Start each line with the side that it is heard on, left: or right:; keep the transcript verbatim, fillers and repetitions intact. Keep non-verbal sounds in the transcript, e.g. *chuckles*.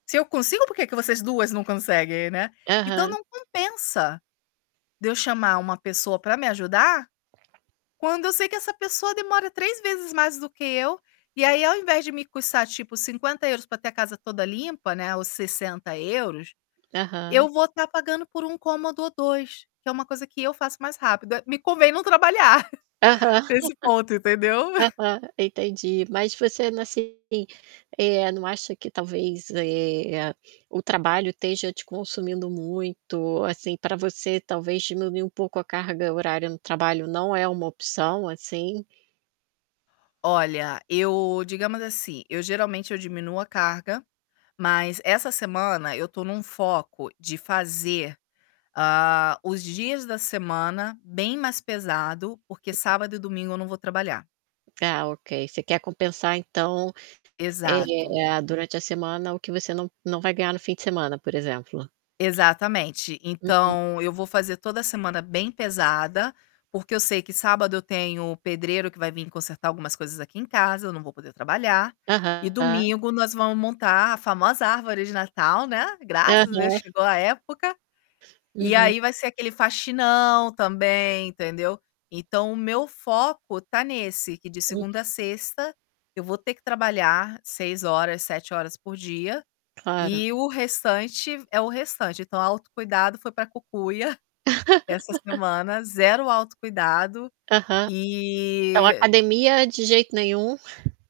left: Se eu consigo porque que vocês duas não conseguem, né. Então,
right: Aham.
left: não compensa, de eu chamar uma pessoa para me ajudar, quando eu sei que essa pessoa demora três vezes mais do que eu, e aí ao invés de me custar tipo cinquenta euros ter a casa toda limpa, né, ou sessenta euros,
right: Aham.
left: eu vou tá pagando por um cômodo ou dois, que é uma coisa que eu faço mais rápido, me convém não trabalhar,
right: Aham,
left: *chuckles* nesse ponto,
right: *chuckles*
left: entendeu? *chuckles*
right: aham, entendi, mas você, assim, não acha que talvez, eh, o trabalho esteja te consumindo muito, assim, pra você talvez diminuir um pouco a carga horária no trabalho, não é uma opção, assim?
left: Olha, eu, digamos assim, eu geralmente eu diminuo a carga, mas essa semana eu tô num foco de fazer, hã, os dias da semana bem mais pesado, porque
right: Uhum.
left: sábado e domingo eu não vou trabalhar.
right: Ah ok, você quer compensar, então,
left: Exato.
right: eh, durante a semana o que você não não vai ganhar no fim de semana, por exemplo?
left: Exatamente,
right: Uhum.
left: então, eu vou fazer toda a semana bem pesada, porque eu sei que sábado eu tenho o pedreiro que vai vim consertar algumas coisas aqui em casa, eu não vou poder trabalhar. E
right: Aham.
left: domingo nós vamos montar a famosa árvore de Natal, né, graças a Deus
right: Aham.
left: chegou a época, e
right: Uhum.
left: aí vai ser aquele faxinão também, entendeu. Então, o meu foco tá nesse que de
right: Hum.
left: segunda a sexta, eu vou ter que trabalhar seis horas, sete horas por dia,
right: Claro.
left: e o restante é o restante então autocuidado foi para cucuia, *chuckles* essa
right: *laughs*
left: semana, zero autocuidado,
right: Aham. Então,
left: e
right: academia de jeito nenhum? *chuckles*